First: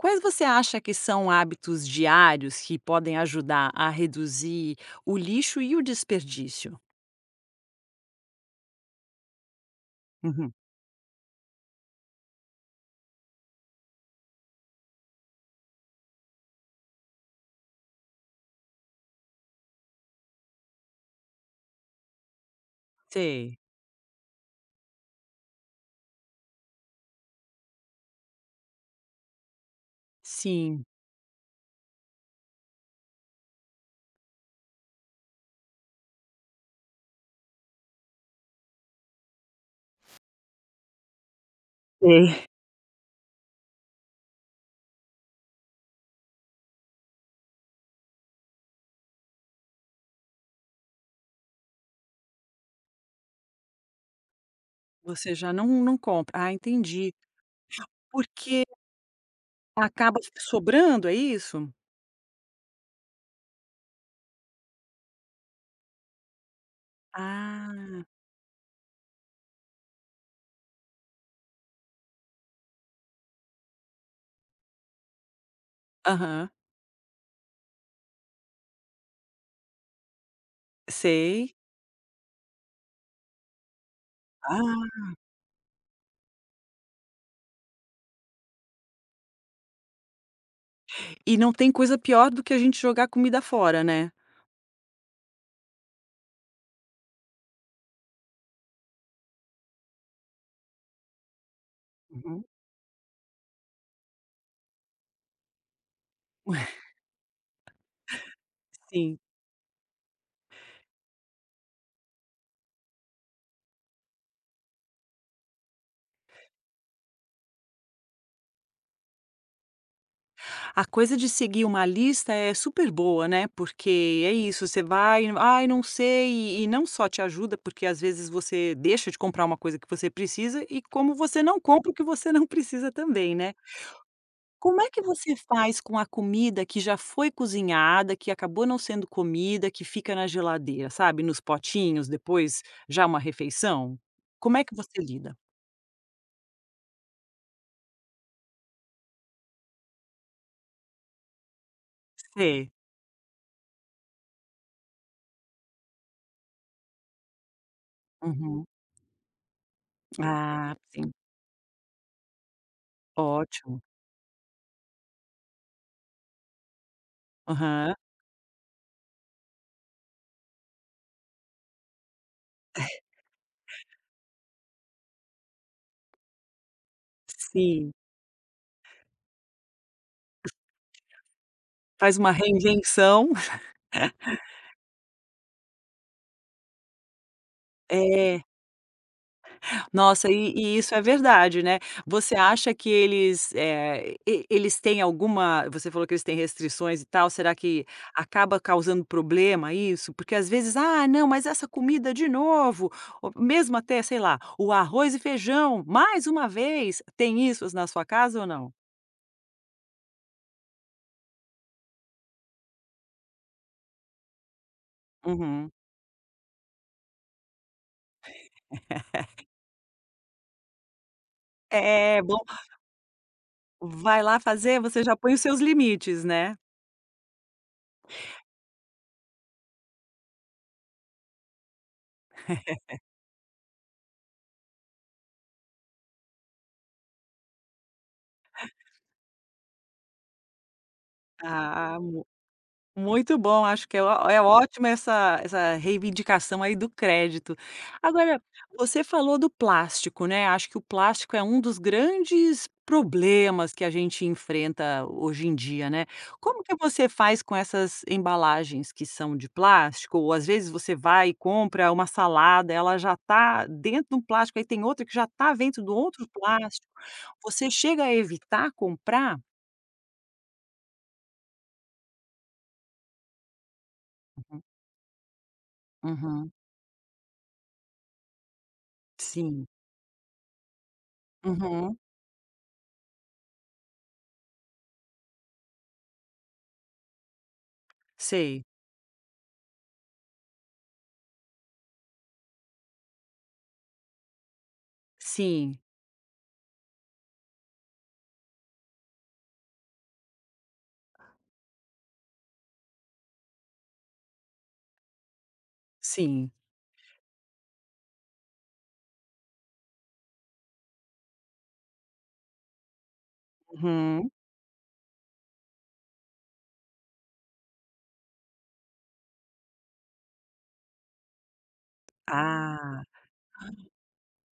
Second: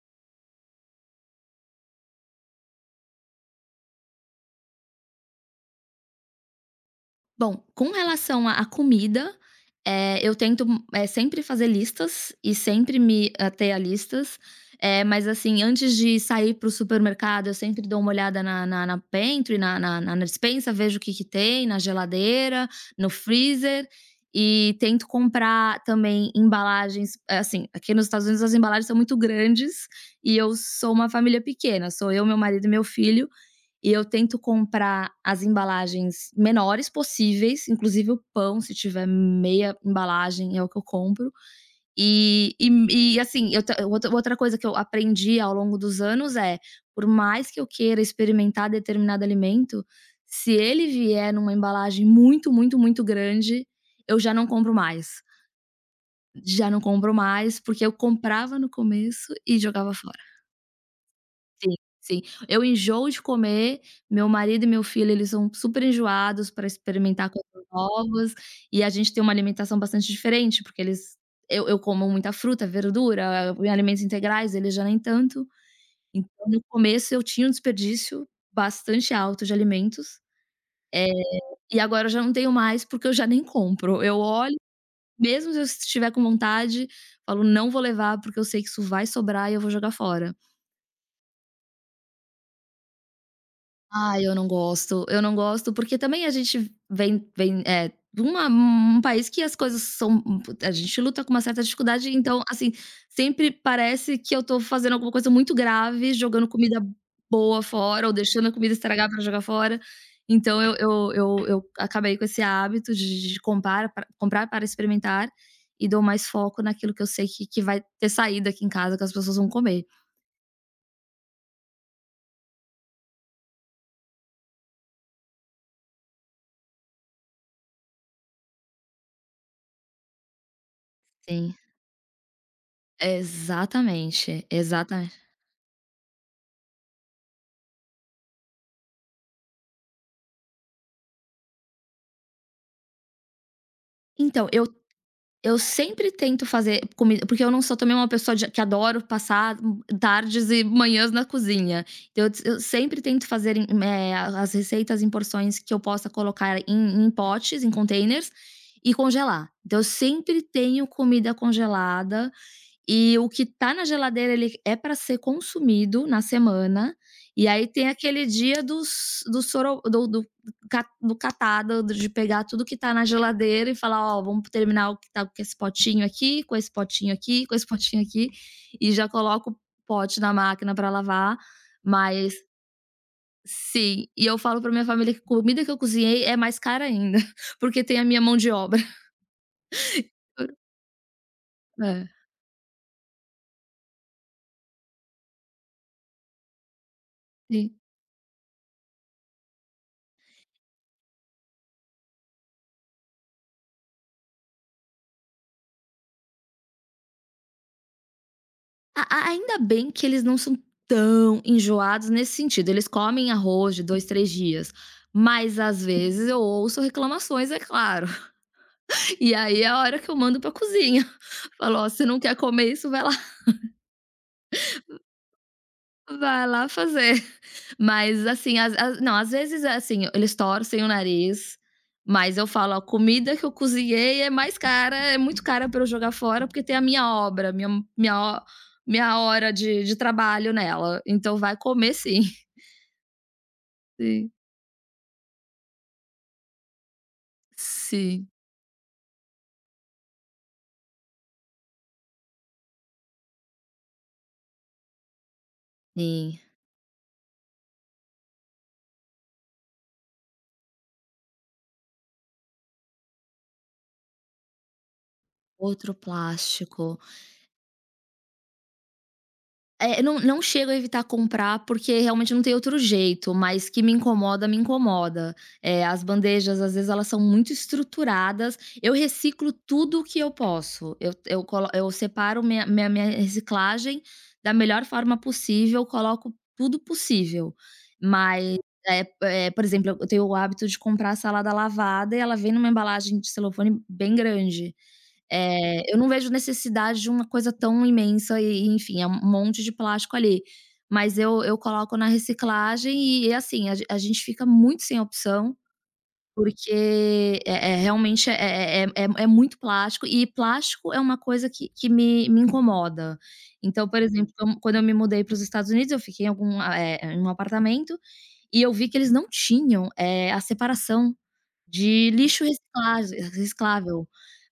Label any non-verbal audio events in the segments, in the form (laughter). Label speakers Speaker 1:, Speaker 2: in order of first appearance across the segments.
Speaker 1: Quais você acha que são hábitos diários que podem ajudar a reduzir o lixo e o desperdício?
Speaker 2: Bom, com relação a a comida, eh, eu
Speaker 1: Uhum.
Speaker 2: tento, eh, sempre fazer listas e sempre me ater a listas. Eh, mas, assim, antes de sair para o supermercado, eu sempre dou uma olhada na na pentry na na na na despensa, vejo o que que tem na geladeira, no
Speaker 1: Sei.
Speaker 2: freezer, e tento comprar também embalagens assim, aqui no Estados Unidos as embalagens são muito grandes, e eu
Speaker 1: Sim.
Speaker 2: sou uma família pequena, sou eu, meu marido e meu filho, e eu tento comprar as embalagens menores possíveis. Inclusive o pão, se tiver meia embalagem é o que eu compro.
Speaker 1: Ei.
Speaker 2: E e me e, assim, outra outra coisa que eu aprendi ao longo dos anos é, por mais que eu queira experimentar determinado alimento, se ele vier em uma embalagem muito, muito, muito grande, eu já não compro mais.
Speaker 1: Você já não não compra. Ah,
Speaker 2: Já não
Speaker 1: entendi.
Speaker 2: compro mais, porque eu comprava
Speaker 1: Porque
Speaker 2: no começo e jogava fora.
Speaker 1: acaba sobrando, é isso?
Speaker 2: Sim, sim. Eu enjoo de comer, meu marido e meu filho eles são super enjoados pra experimentar coisas
Speaker 1: Ah.
Speaker 2: novas, e a gente tem uma alimentação bastante diferente, porque eles eu eu como muita fruta, verdura, hã, alimentos integrais, eles já nem tanto. Então
Speaker 1: Aham.
Speaker 2: no começo, eu tinha um desperdício bastante alto de alimentos,
Speaker 1: Sei.
Speaker 2: eh, e agora eu já não tenho mais, porque eu já nem compro. Eu olho,
Speaker 1: Ah.
Speaker 2: mesmo se eu estiver com vontade, falo: "Não vou levar porque eu sei que isso vai sobrar e eu vou jogar fora".
Speaker 1: E não tem coisa pior, do que a gente jogar comida fora, né.
Speaker 2: Ai eu não gosto, eu não gosto, porque também a gente vem vem, eh, de uma um país que as coisas são, hum, pu a gente luta com uma certa dificuldade, então,
Speaker 1: Uhum.
Speaker 2: assim, sempre parece que eu tô fazendo alguma coisa muito grave, jogando comida boa
Speaker 1: (chuckles)
Speaker 2: fora, ou deixando a comida estragar
Speaker 1: Sim.
Speaker 2: pra jogar fora. Então eu eu eu eu acabei com esse hábito de de comprar pra de comprar para experimentar, e dou mais foco naquilo que eu sei que que vai ter saída aqui em casa, que as pessoas vão comer.
Speaker 1: A coisa de seguir uma lista, é super boa, né. Porque é isso, você vai, "ai, não sei.", e e não só te ajuda, porque às vezes você deixa de comprar uma coisa que você precisa, e como você
Speaker 2: Sim.
Speaker 1: não compra o que você não precisa também, né.
Speaker 2: Exatamente,
Speaker 1: Como é que
Speaker 2: exatamen
Speaker 1: você faz com a comida que já foi cozinhada, que acabou não sendo comida, que fica na geladeira, sabe, nos potinhos, depois, já uma refeição.
Speaker 2: Então,
Speaker 1: Como é
Speaker 2: eu
Speaker 1: que você lida?
Speaker 2: eu sempre tento fazer comida, porque eu não sou também uma pessoa de a que adoro passar, hum, tardes e manhãs na cozinha. Eu- eu
Speaker 1: Sei.
Speaker 2: sempre tento fazer, me as as receitas em porções que eu possa colocar em em potes, em contêineres,
Speaker 1: Uhum.
Speaker 2: e congelar. Então eu
Speaker 1: (clicks tongue)
Speaker 2: sempre
Speaker 1: Ah,
Speaker 2: tenho
Speaker 1: sim.
Speaker 2: comida congelada, eh, o que tá
Speaker 1: Ótimo.
Speaker 2: na geladeira ele é pra ser consumido na semana, e aí tem
Speaker 1: Aham.
Speaker 2: aquele dia dos do soro do do ca do catado, do de pegar tudo o que tá na geladeira, e
Speaker 1: (chuckles)
Speaker 2: falar: "Ó, vamos terminar o que estava com esse potinho aqui, com esse potinho aqui, com esse
Speaker 1: Sim.
Speaker 2: potinho aqui." E já coloca o pote na máquina pra lavar,
Speaker 1: Faz uma
Speaker 2: mas,
Speaker 1: reinvenção.
Speaker 2: sim, e eu falo pra
Speaker 1: (chuckles)
Speaker 2: minha família que comida que eu cozinhei é mais cara ainda, porque tem a minha mão
Speaker 1: É.
Speaker 2: de obra.
Speaker 1: Nossa, eh
Speaker 2: (chuckles)
Speaker 1: eh, isso é verdade, né.
Speaker 2: Hã.
Speaker 1: Você acha que eles, eh, e eles têm alguma, você falou que eles têm restrições e tal, será
Speaker 2: Sim.
Speaker 1: que acaba causando problema, isso. Porque às vezes, ah, não. Mas essa comida de novo, o mesmo até sei lá, o arroz e feijão, mais uma vez, tem isso na sua casa ou não?
Speaker 2: A a ainda bem que eles não são tão enjoados nesse sentido, eles comem arroz de 2, 3 dias, mas
Speaker 1: Uhum.
Speaker 2: às vezes eu ouço reclamações, é claro. (chuckles) E
Speaker 1: (laughs)
Speaker 2: aí é a hora que eu mando pra eu cozinha. Falo: "Ó, se não
Speaker 1: É
Speaker 2: quer
Speaker 1: bom
Speaker 2: comer isso vai lá." (chuckles)
Speaker 1: vai lá fazer, você já põe os seus limites,
Speaker 2: Vai
Speaker 1: né.
Speaker 2: lá fazer. (chuckles) Mas assim, as as não às vezes é, assim, eles torcem o nariz, mas eu falo: "Ó,
Speaker 1: (laughs)
Speaker 2: comida que eu cozinhei é mais cara, é muito cara pra eu jogar fora porque tem a minha obra minha minha o minha hora de de trabalho nela, então vai comer
Speaker 1: Ah ah,
Speaker 2: sim."
Speaker 1: mu
Speaker 2: (chuckles)
Speaker 1: muito bom acho que é o
Speaker 2: Sim.
Speaker 1: é ótima essa essa reivindicação, aí, do crédito.
Speaker 2: Sim.
Speaker 1: Agora, você falou do plástico, né. Acho que o plástico é um dos grandes problemas que a gente enfrenta hoje em dia, né.
Speaker 2: Sim.
Speaker 1: Como que você faz com essas embalagens que são de plástico ou às vezes você vai e compra uma salada, ela já tá dentro de um plástico aí tem outra que já tá dentro do
Speaker 2: Outro
Speaker 1: outro plástico.
Speaker 2: plástico.
Speaker 1: Você chega a evitar comprar?
Speaker 2: É, não, não chego a evitar comprar, porque, realmente, não tem outro jeito, mas que me incomoda, me
Speaker 1: Uhum.
Speaker 2: incomoda, eh, as
Speaker 1: Uhum.
Speaker 2: bandejas, às vezes, elas são muito estruturadas. Eu reciclo
Speaker 1: Sim.
Speaker 2: tudo que eu posso, eu eu colo eu
Speaker 1: Uhum.
Speaker 2: separo minha minha minha reciclagem da melhor forma possível, coloco tudo possível. Mas
Speaker 1: Sei.
Speaker 2: é é, por exemplo, eu tenho o hábito de comprar a salada lavada e ela vem em uma embalagem de celofane bem grande,
Speaker 1: Sim.
Speaker 2: eh, eu não vejo necessidade de uma coisa tão imensa e, enfim, é um monte de plástico ali. Mas eu eu coloco na reciclagem e, assim, a gen a gente fica muito sem opção,
Speaker 1: Sim.
Speaker 2: porque, eh eh, realmente, é é é é muito plástico e plástico é uma coisa que que me me incomoda. Então, por
Speaker 1: Uhum.
Speaker 2: exemplo, qua quando eu me mudei para os Estados Unidos, eu fiquei em algum eh, em um apartamento e eu vi que eles não tinham, eh, a separação de lixo recicla
Speaker 1: Ah.
Speaker 2: reciclável.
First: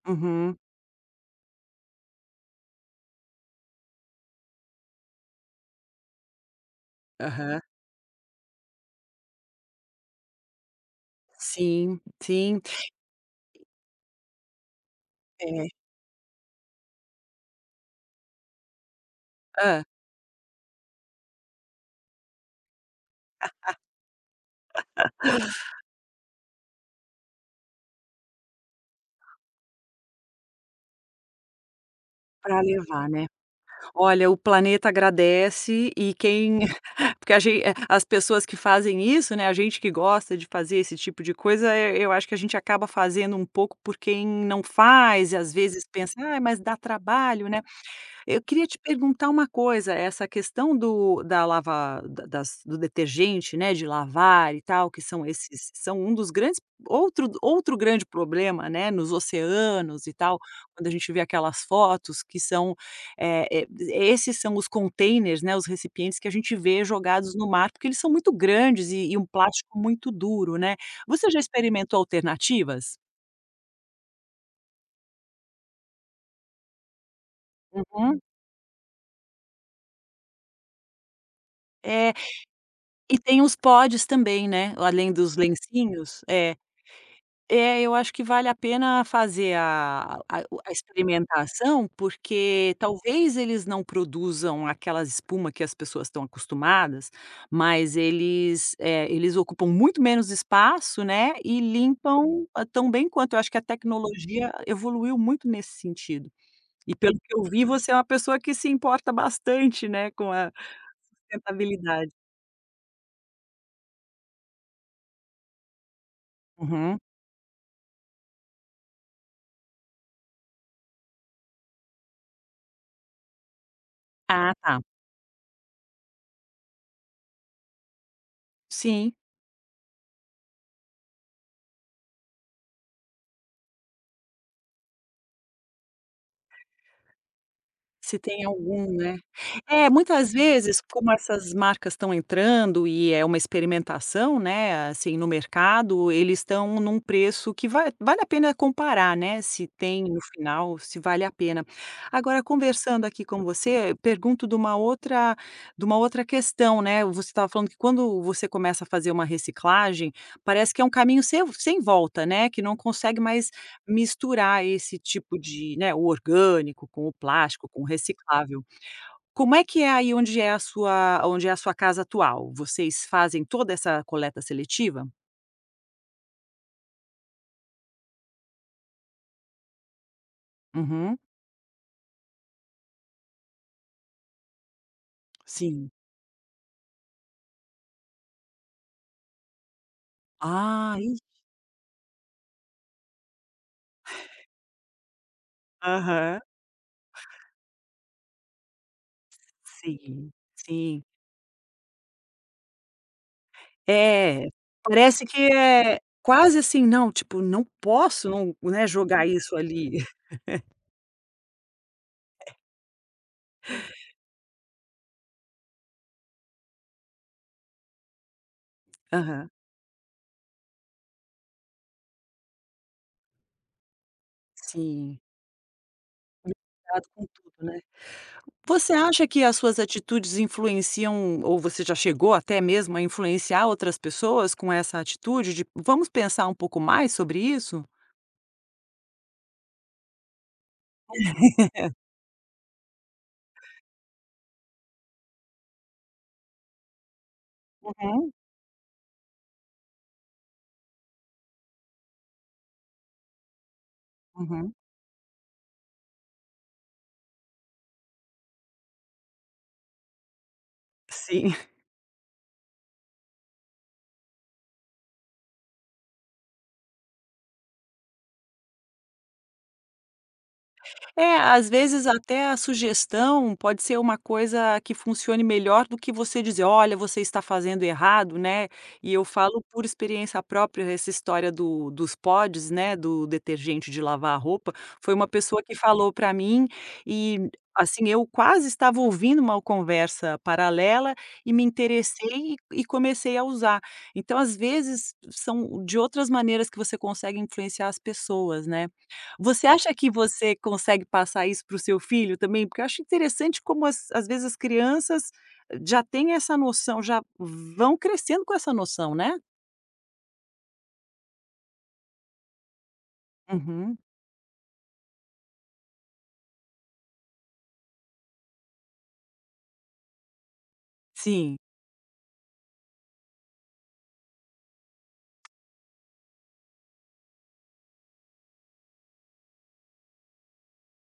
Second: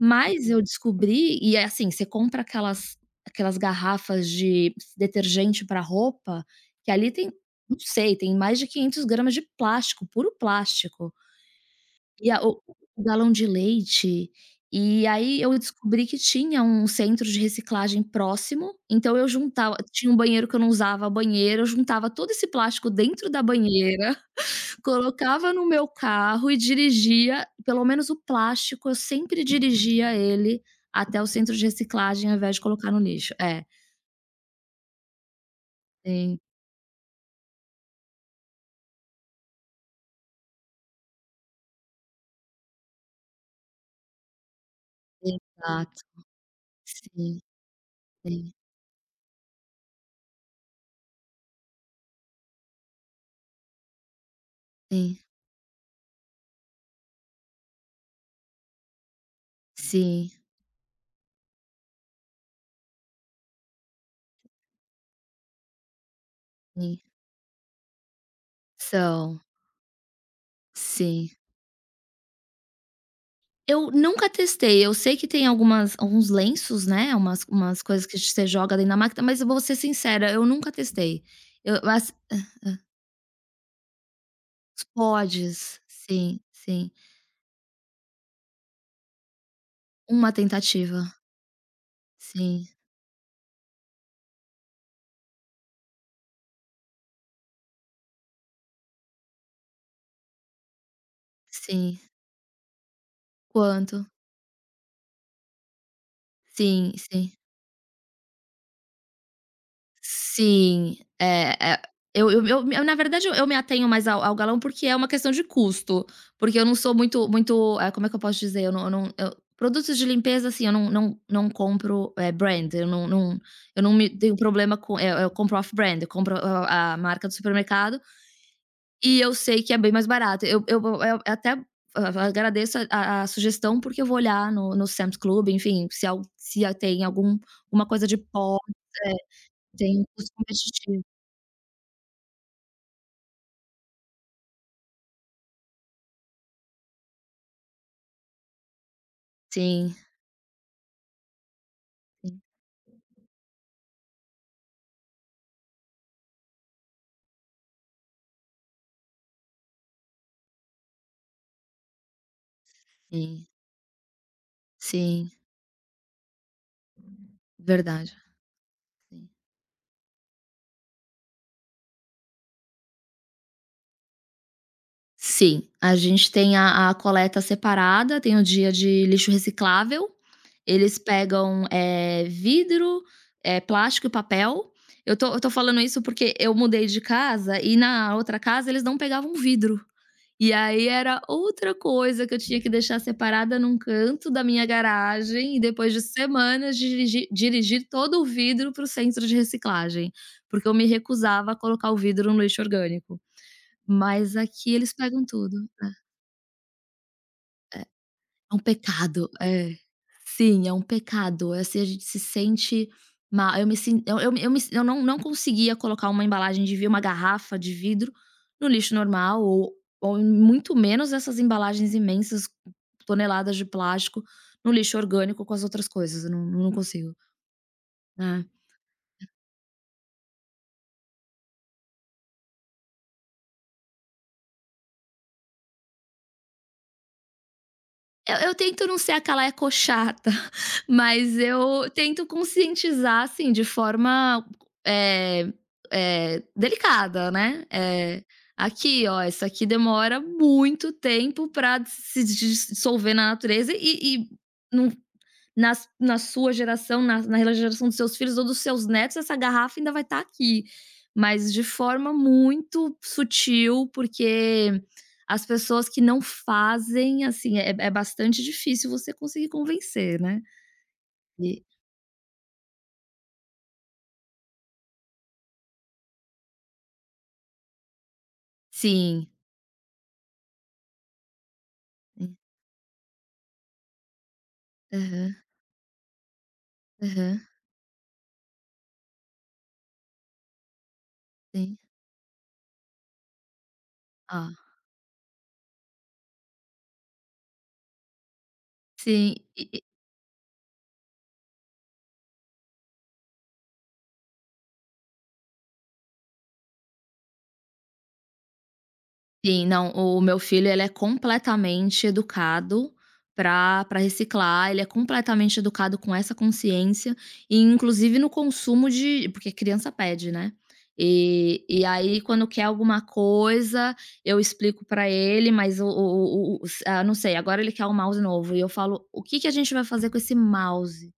Speaker 2: Mas
Speaker 1: Uhum.
Speaker 2: eu descobri e é, assim, compra aquelas aquelas garrafas de detergente para roupa, que ali tem,
Speaker 1: Aham.
Speaker 2: não sei, tem mais de 500 gramas de plástico, puro plástico.
Speaker 1: Sim,
Speaker 2: E a
Speaker 1: sim.
Speaker 2: o galão de leite, e, aí, eu
Speaker 1: É.
Speaker 2: descobri que tinha um centro de reciclagem próximo, então eu juntava
Speaker 1: Hã.
Speaker 2: tinha um banheiro que eu não usava banheiro, juntava todo esse plástico dentro da banheira,
Speaker 1: (laughs)
Speaker 2: (chuckles) colocava no meu carro e dirigia, pelo menos o plástico, eu sempre dirigia ele até o centro de reciclagem, ao invés de
Speaker 1: Para
Speaker 2: colocar no
Speaker 1: levar, né.
Speaker 2: Lixo, é.
Speaker 1: Olha o planeta agradece e
Speaker 2: Sim.
Speaker 1: quem (chuckles) porque a eh, as pessoas que fazem isso, né, a gente que gosta de fazer esse tipo de coisa, eh, eu acho que a gente acaba fazendo um pouco por quem não faz e, às vezes,
Speaker 2: Exato.
Speaker 1: pensa: "Ah, mas dá
Speaker 2: Sim,
Speaker 1: trabalho, né.". Eu
Speaker 2: sim.
Speaker 1: queria te perguntar uma coisa essa questão do da lavar da das do detergente, né, de lavar e tal, que
Speaker 2: Sim.
Speaker 1: são esses são um dos grandes outro outro grande problema, né, nos oceanos e
Speaker 2: Sim.
Speaker 1: tal, quando a gente vê aquelas fotos que são, eh eh, esses são os contêineres, né, os recipientes que a gente vê
Speaker 2: Sim.
Speaker 1: jogados no mar, são muito grandes e e um
Speaker 2: São.
Speaker 1: plástico muito duro, né. Você
Speaker 2: Sim.
Speaker 1: já experimentou alternativas?
Speaker 2: Eu nunca testei, eu sei que tem algumas alguns lenços, né, umas umas coisas que
Speaker 1: Uhum.
Speaker 2: você joga ali na máquina, mas eu vou ser sincera, eu nunca testei. Eu as
Speaker 1: É.
Speaker 2: hã hã
Speaker 1: E tem os pods também, né,
Speaker 2: Os
Speaker 1: além dos
Speaker 2: pods.
Speaker 1: lencinhos,
Speaker 2: Sim,
Speaker 1: é.
Speaker 2: sim.
Speaker 1: É, eu acho que vale a pena fazer a
Speaker 2: Uma
Speaker 1: a o a
Speaker 2: tentativa.
Speaker 1: experimentação,
Speaker 2: Sim.
Speaker 1: porque talvez eles não produzam aquelas espuma que as pessoas estão acostumadas, mas eles, eh, eles ocupam muito menos espaço, né, e
Speaker 2: Sim.
Speaker 1: limpam tão bem quanto. Eu acho que a
Speaker 2: Quanto?
Speaker 1: tecnologia evoluiu muito nesse sentido.
Speaker 2: Sim,
Speaker 1: E pelo que
Speaker 2: sim.
Speaker 1: eu vi, você é uma pessoa que se importa bastante, né, com a
Speaker 2: Sim, eh eh,
Speaker 1: sustentabilidade.
Speaker 2: eu eu eu m na verdade, eu me atenho mais ao ao galão, porque é uma questão de custo, porque eu não sou
Speaker 1: Uhum.
Speaker 2: muito muito eh, como é que eu posso dizer? Eu não eu não eu produtos de limpeza, assim, eu não não não compro, eh, brand, eu não não eu não me tenho
Speaker 1: Ah,
Speaker 2: problema
Speaker 1: tá.
Speaker 2: com eh eh, eu compro off brand, eu compro o a marca do supermercado
Speaker 1: Sim.
Speaker 2: e eu sei que é bem mais barato. Eu eu vou eh, até a agradeço a a a sugestão, porque eu vou olhar no no Sam's Club, enfim, se al se, ah, tem algum alguma coisa de
Speaker 1: Se tem
Speaker 2: pó,
Speaker 1: algum,
Speaker 2: eh,
Speaker 1: né. É,
Speaker 2: tem custo
Speaker 1: muitas vezes,
Speaker 2: competitivo.
Speaker 1: como essas marcas estão entrando e é uma experimentação, né, assim, no mercado, eles estão em um preço que vale vale a pena comparar, né, se
Speaker 2: Sim.
Speaker 1: tem no final, se vale a pena.
Speaker 2: Hum.
Speaker 1: Agora, conversando aqui com você, pergunto de uma outra de uma outra questão, né, você estava falando que quando você começa a fazer uma reciclagem, parece que é um caminho sem a v sem volta, né, que não consegue
Speaker 2: Sim.
Speaker 1: mais misturar esse
Speaker 2: Sim.
Speaker 1: tipo de, né, o orgânico com o plástico, com o
Speaker 2: Verdade.
Speaker 1: reciclável. Como é que é aí onde é a sua onde é a sua casa atual? Vocês fazem toda essa coleta seletiva?
Speaker 2: Sim, a gente tem a a coleta separada, tem o dia de lixo reciclável. Eles
Speaker 1: Uhum.
Speaker 2: pegam, eh, vidro, eh, plástico e papel. Eu estou eu estou falando
Speaker 1: Sim.
Speaker 2: isso, porque eu mudei de casa e na outra casa, eles não pegavam vidro. E aí
Speaker 1: Ah,
Speaker 2: era
Speaker 1: isso
Speaker 2: outra coisa que eu tinha que deixar separada em um canto da minha garagem e depois de
Speaker 1: Aham.
Speaker 2: semanas, dirigi dirigir todo o vidro para o centro de reciclagem,
Speaker 1: Sim,
Speaker 2: porque eu me
Speaker 1: sim.
Speaker 2: recusava a colocar o vidro no lixo orgânico. Mas
Speaker 1: É,
Speaker 2: aqui eles
Speaker 1: parece
Speaker 2: pegam
Speaker 1: que
Speaker 2: tudo. É.
Speaker 1: é quase, assim: "Não, tipo, não
Speaker 2: É.
Speaker 1: posso, não
Speaker 2: É um
Speaker 1: né, jogar
Speaker 2: pecado,
Speaker 1: isso
Speaker 2: é.
Speaker 1: ali".
Speaker 2: Sim, é
Speaker 1: (laughs)
Speaker 2: um pecado, assim, a gente se sente má, eu me sin eu eu me si eu não não conseguia colocar uma embalagem de vi uma garrafa de vidro no lixo normal
Speaker 1: Aham.
Speaker 2: ou ou em muito menos essas embalagens imensas, toneladas de plástico, no lixo
Speaker 1: Sim.
Speaker 2: orgânico com as outras coisas, eu não não
Speaker 1: Preocupado
Speaker 2: consigo.
Speaker 1: com tudo, né.
Speaker 2: É.
Speaker 1: Você acha que as suas atitudes influenciam ou você já chegou até mesmo a influenciar outras pessoas com essa atitude de: "Vamos pensar um pouco mais sobre isso?".
Speaker 2: Eu eu tento não ser aquela (chuckles) ecochata, mas eu
Speaker 1: (laughs)
Speaker 2: tento conscientizar, assim, de forma, eh eh, delicada, né, eh:
Speaker 1: Uhum.
Speaker 2: "Aqui, ó, essa aqui demora muito tempo para se dissolver na natureza, e e
Speaker 1: Uhum.
Speaker 2: não nas na sua geração, na na geração dos seus filhos ou dos seus netos, essa garrafa ainda vai estar aqui".
Speaker 1: Sim.
Speaker 2: Mas de
Speaker 1: (chuckles)
Speaker 2: forma muito sutil, porque as pessoas que não fazem, assim, é é bastante difícil você conseguir convencer, né.
Speaker 1: É,
Speaker 2: E
Speaker 1: às vezes até a sugestão pode ser uma coisa que funcione melhor do que você dizer: "Olha, você está fazendo errado", né, e eu
Speaker 2: Sim.
Speaker 1: falo por experiência própria, essa história do dos
Speaker 2: Hum.
Speaker 1: pods, né, do detergente de lavar roupa, foi uma
Speaker 2: Aham.
Speaker 1: pessoa que falou para mim,
Speaker 2: Aham.
Speaker 1: e, assim, eu quase estava ouvindo uma conversa paralela, e me
Speaker 2: Sim.
Speaker 1: interessei e e comecei a usar, então,
Speaker 2: Ah.
Speaker 1: às vezes, são de outras maneiras que você consegue influenciar as pessoas, né.
Speaker 2: Sim.
Speaker 1: Você
Speaker 2: E e
Speaker 1: acha que você consegue passar isso para o seu filho também? Porque eu acho interessante como às às vezes as crianças já têm essa noção, já vão crescendo com essa noção, né.
Speaker 2: Sim, não, o meu filho ele é completamente educado para
Speaker 1: Uhum.
Speaker 2: para reciclar, ele é completamente educado com essa consciência, e, inclusive, no consumo de porque criança pede, né,
Speaker 1: Sim.
Speaker 2: e e aí quando quer alguma coisa, eu explico para ele, mas o o o o ah, não sei, agora ele quer um mouse novo e eu falo: "O que que a gente vai fazer com esse mouse?".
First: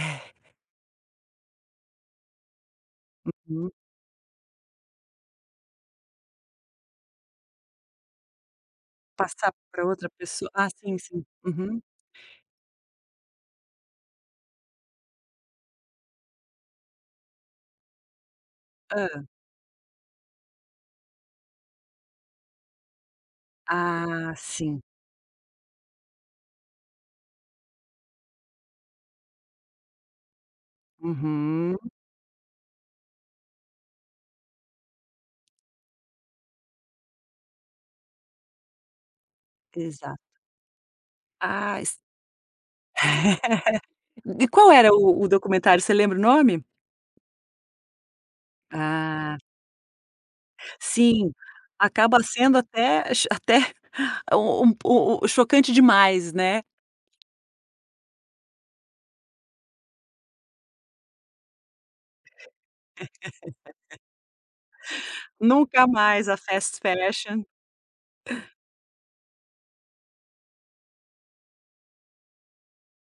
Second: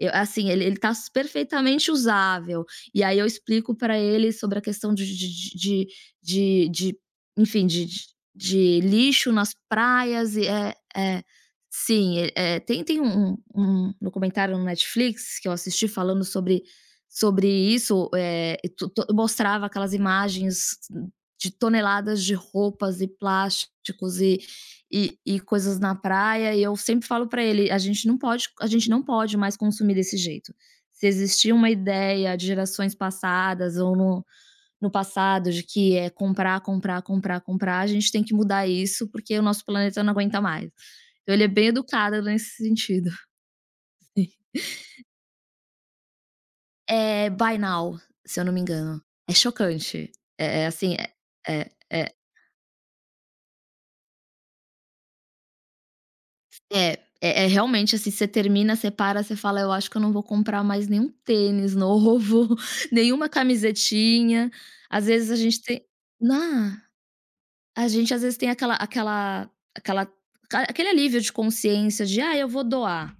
Speaker 2: Eu assim, "ele ele está perfeitamente usável", e aí eu
Speaker 1: Uhum.
Speaker 2: explico para ele sobre a questão de de de de de enfim, de de de lixo
Speaker 1: Passar
Speaker 2: nas
Speaker 1: para outra
Speaker 2: praias e
Speaker 1: pessoa Ah,
Speaker 2: é,
Speaker 1: sim,
Speaker 2: é,
Speaker 1: sim. Uhum.
Speaker 2: sim, e eh, tem tem um um documentário no Netflix que eu assisti, falando sobre sobre isso, eh, tu to
Speaker 1: Hã.
Speaker 2: mostrava aquelas imagens de toneladas de roupas e plásticos,
Speaker 1: Ah,
Speaker 2: e
Speaker 1: sim.
Speaker 2: e e coisas na praia, e eu sempre falo para ele: "A gente não pode a gente não pode mais consumir desse jeito. Se existir uma
Speaker 1: Uhum.
Speaker 2: ideia de gerações passadas ou no no passado de que é comprar, comprar, comprar, comprar, a gente tem que mudar isso, porque o nosso planeta não
Speaker 1: Exato.
Speaker 2: aguenta mais". Então ele é bem
Speaker 1: Ah, s
Speaker 2: educada nesse sentido. (chuckles) Sim.
Speaker 1: (laughs) E qual era o o documentário? Você lembra o nome?
Speaker 2: É Buy Now, se eu não me engano. É
Speaker 1: Ah.
Speaker 2: chocante, é é assim,
Speaker 1: Sim,
Speaker 2: é é é
Speaker 1: acaba sendo até cho até (chuckles) u um po u u chocante demais, né.
Speaker 2: É, é é realmente, assim, você termina, você para, você fala: "Eu acho que eu não vou comprar mais nenhum tênis novo, nenhuma
Speaker 1: (laughs)
Speaker 2: camisetinha." Às vezes a gente tem
Speaker 1: Nunca mais a
Speaker 2: né.
Speaker 1: Fast Fashion.
Speaker 2: A gente às vezes tem aquela aquela aquela a aquele alívio de consciência de: "Ah, eu vou doar".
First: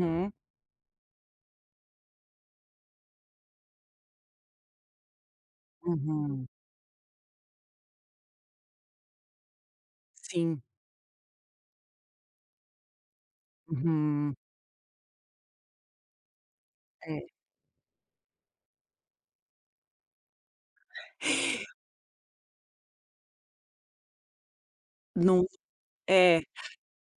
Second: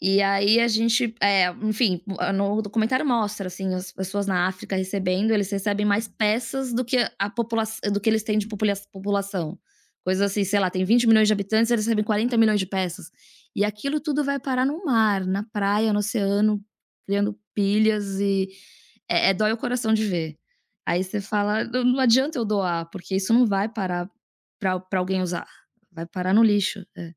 Speaker 2: E aí a gente, eh, enfim, no documentário mostra, assim, as pessoas na África recebendo, eles recebem mais
Speaker 1: Uhum.
Speaker 2: peças do que a popula do que eles têm de popule população. Coisas assim, sei
Speaker 1: Sim.
Speaker 2: lá, tem 20.000.000 de habitantes, eles recebem 40.000.000 de peças. E aquilo tudo
Speaker 1: Uhum.
Speaker 2: vai parar no mar, na praia, no oceano,
Speaker 1: É.
Speaker 2: criando pilhas e eh eh, dói o coração de ver. Aí você fala: "N não adianta eu doar, porque isso não vai parar para para alguém
Speaker 1: Num
Speaker 2: usar, vai parar no
Speaker 1: é.
Speaker 2: lixo". É. É.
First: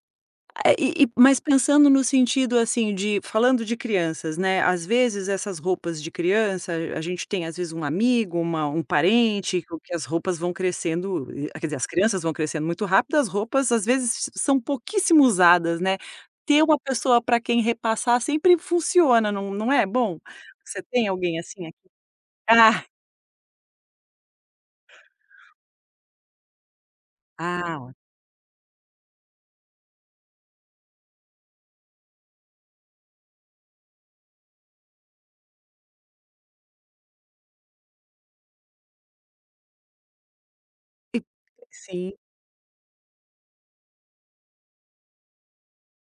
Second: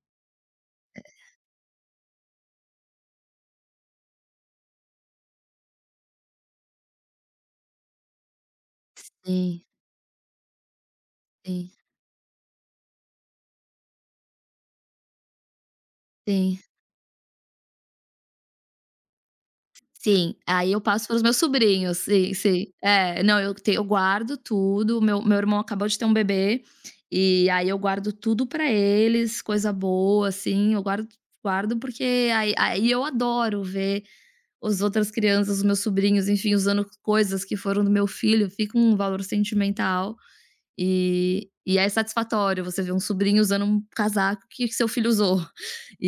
Speaker 1: Ah, e e mas pensando no sentido, assim, de falando de crianças, né, às vezes essas roupas de criança, a gente tem, às vezes, um amigo, uma um parente
Speaker 2: Sim.
Speaker 1: que as roupas vão crescendo quer
Speaker 2: Sim.
Speaker 1: dizer, as crianças vão crescendo muito rápido, as roupas, às vezes, são pouquíssimo usadas, né.
Speaker 2: Sim.
Speaker 1: Ter uma pessoa para quem repassar sempre funciona, não não é bom?
Speaker 2: Sim, aí eu
Speaker 1: Você
Speaker 2: passo
Speaker 1: tem
Speaker 2: para os meus
Speaker 1: alguém assim, aqui?
Speaker 2: sobrinhos, sim, sim.
Speaker 1: (chuckles) Ah.
Speaker 2: É, não, eu tenho eu guardo tudo, meu meu irmão acabou de ter um bebê, e aí eu
Speaker 1: Ah.
Speaker 2: guardo tudo para eles, coisa boa, assim, eu guardo guardo, porque aí aí eu adoro ver os outras crianças, os meus sobrinhos, enfim, usando coisas que foram do meu filho, fica um valor sentimental,
Speaker 1: E
Speaker 2: e e é
Speaker 1: sim.
Speaker 2: satisfatório você ver um sobrinho usando um casaco que seu filho usou. (chuckles)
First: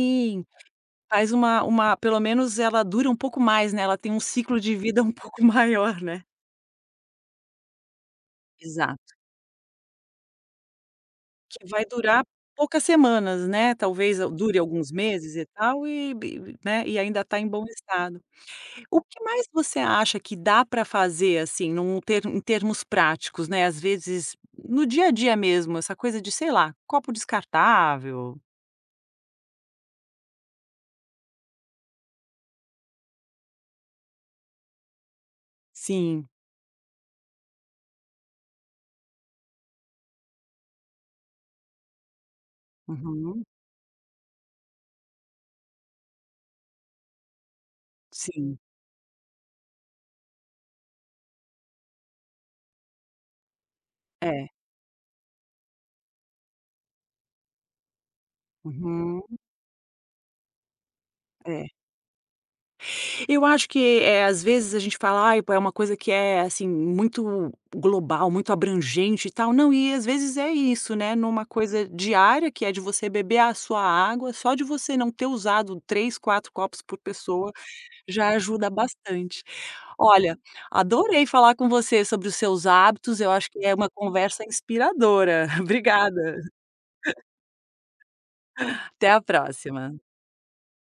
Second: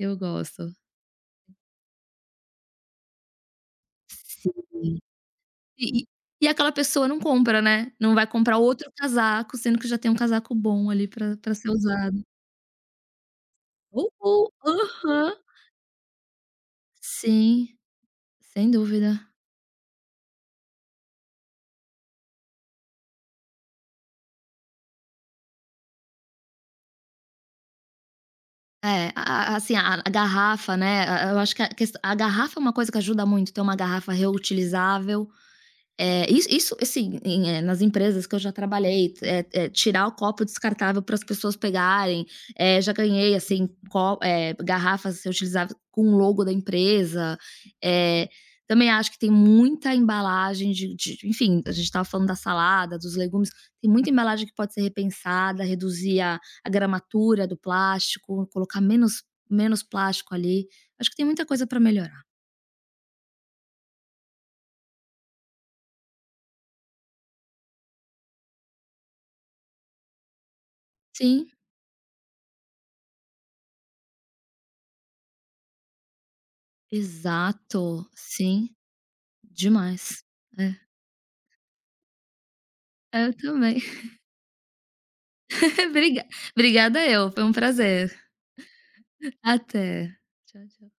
Speaker 2: E eu gosto.
Speaker 1: Faz uma uma pelo menos ela dura um pouco mais, né, ela tem um
Speaker 2: Sim.
Speaker 1: ciclo de vida (chuckles) um pouco maior,
Speaker 2: E e
Speaker 1: né.
Speaker 2: e aquela pessoa não compra, né, não vai comprar outro
Speaker 1: Exato.
Speaker 2: casaco, sendo que já tem um casaco bom, ali, para para
Speaker 1: Que
Speaker 2: ser
Speaker 1: vai
Speaker 2: usado.
Speaker 1: durar poucas semanas, né,
Speaker 2: Uh
Speaker 1: talvez
Speaker 2: uh,
Speaker 1: dure alguns
Speaker 2: Aham.
Speaker 1: meses e tal, e e, né, e ainda está em bom
Speaker 2: Sim.
Speaker 1: estado.
Speaker 2: Sem
Speaker 1: O que
Speaker 2: dúvida.
Speaker 1: mais você acha que dá para fazer, assim, em um ter em termos práticos, né, às vezes, no dia a dia mesmo, essa coisa de, sei lá, copo descartável
Speaker 2: É, a a assim a a garrafa, né, a e eu acho que a a garrafa é uma coisa que ajuda muito ter uma garrafa reutilizável, eh,
Speaker 1: Sim.
Speaker 2: isso isso assim, e em, eh, nas empresas que eu já trabalhei, eh eh, tirar o copo descartável para as pessoas pegarem, eh, já ganhei,
Speaker 1: Uhum.
Speaker 2: assim, co eh, garrafas reutilizáveis com logo da empresa, eh,
Speaker 1: Sim.
Speaker 2: também acho que tem muita embalagem de de enfim, a gente estava falando da salada, dos legumes, tem muita embalagem
Speaker 1: É.
Speaker 2: que pode ser repensada, reduzir a a gramatura do plástico, colocar menos
Speaker 1: Uhum.
Speaker 2: menos plástico ali. Acho que tem muita coisa
Speaker 1: É.
Speaker 2: pra melhorar.
Speaker 1: Eu acho que, eh, às vezes a gente fala: "Ai, pô, é uma coisa que é assim, muito global, muito abrangente e tal.", não, e às vezes é isso, né, em uma
Speaker 2: Sim.
Speaker 1: coisa diária que é de você beber a sua água só de você não ter usado três, quatro, copos por pessoa,
Speaker 2: Exato,
Speaker 1: já
Speaker 2: sim,
Speaker 1: ajuda bastante.
Speaker 2: demais,
Speaker 1: Olha,
Speaker 2: é.
Speaker 1: adorei falar com você sobre os seus hábitos
Speaker 2: É,
Speaker 1: eu
Speaker 2: eu
Speaker 1: acho que é
Speaker 2: também.
Speaker 1: uma
Speaker 2: (chuckles)
Speaker 1: conversa inspiradora, (chuckles)
Speaker 2: (chuckles) Obri
Speaker 1: obrigada.
Speaker 2: obrigada eu, foi um prazer,
Speaker 1: (chuckles) Até a próxima.
Speaker 2: até, tchau, tchau.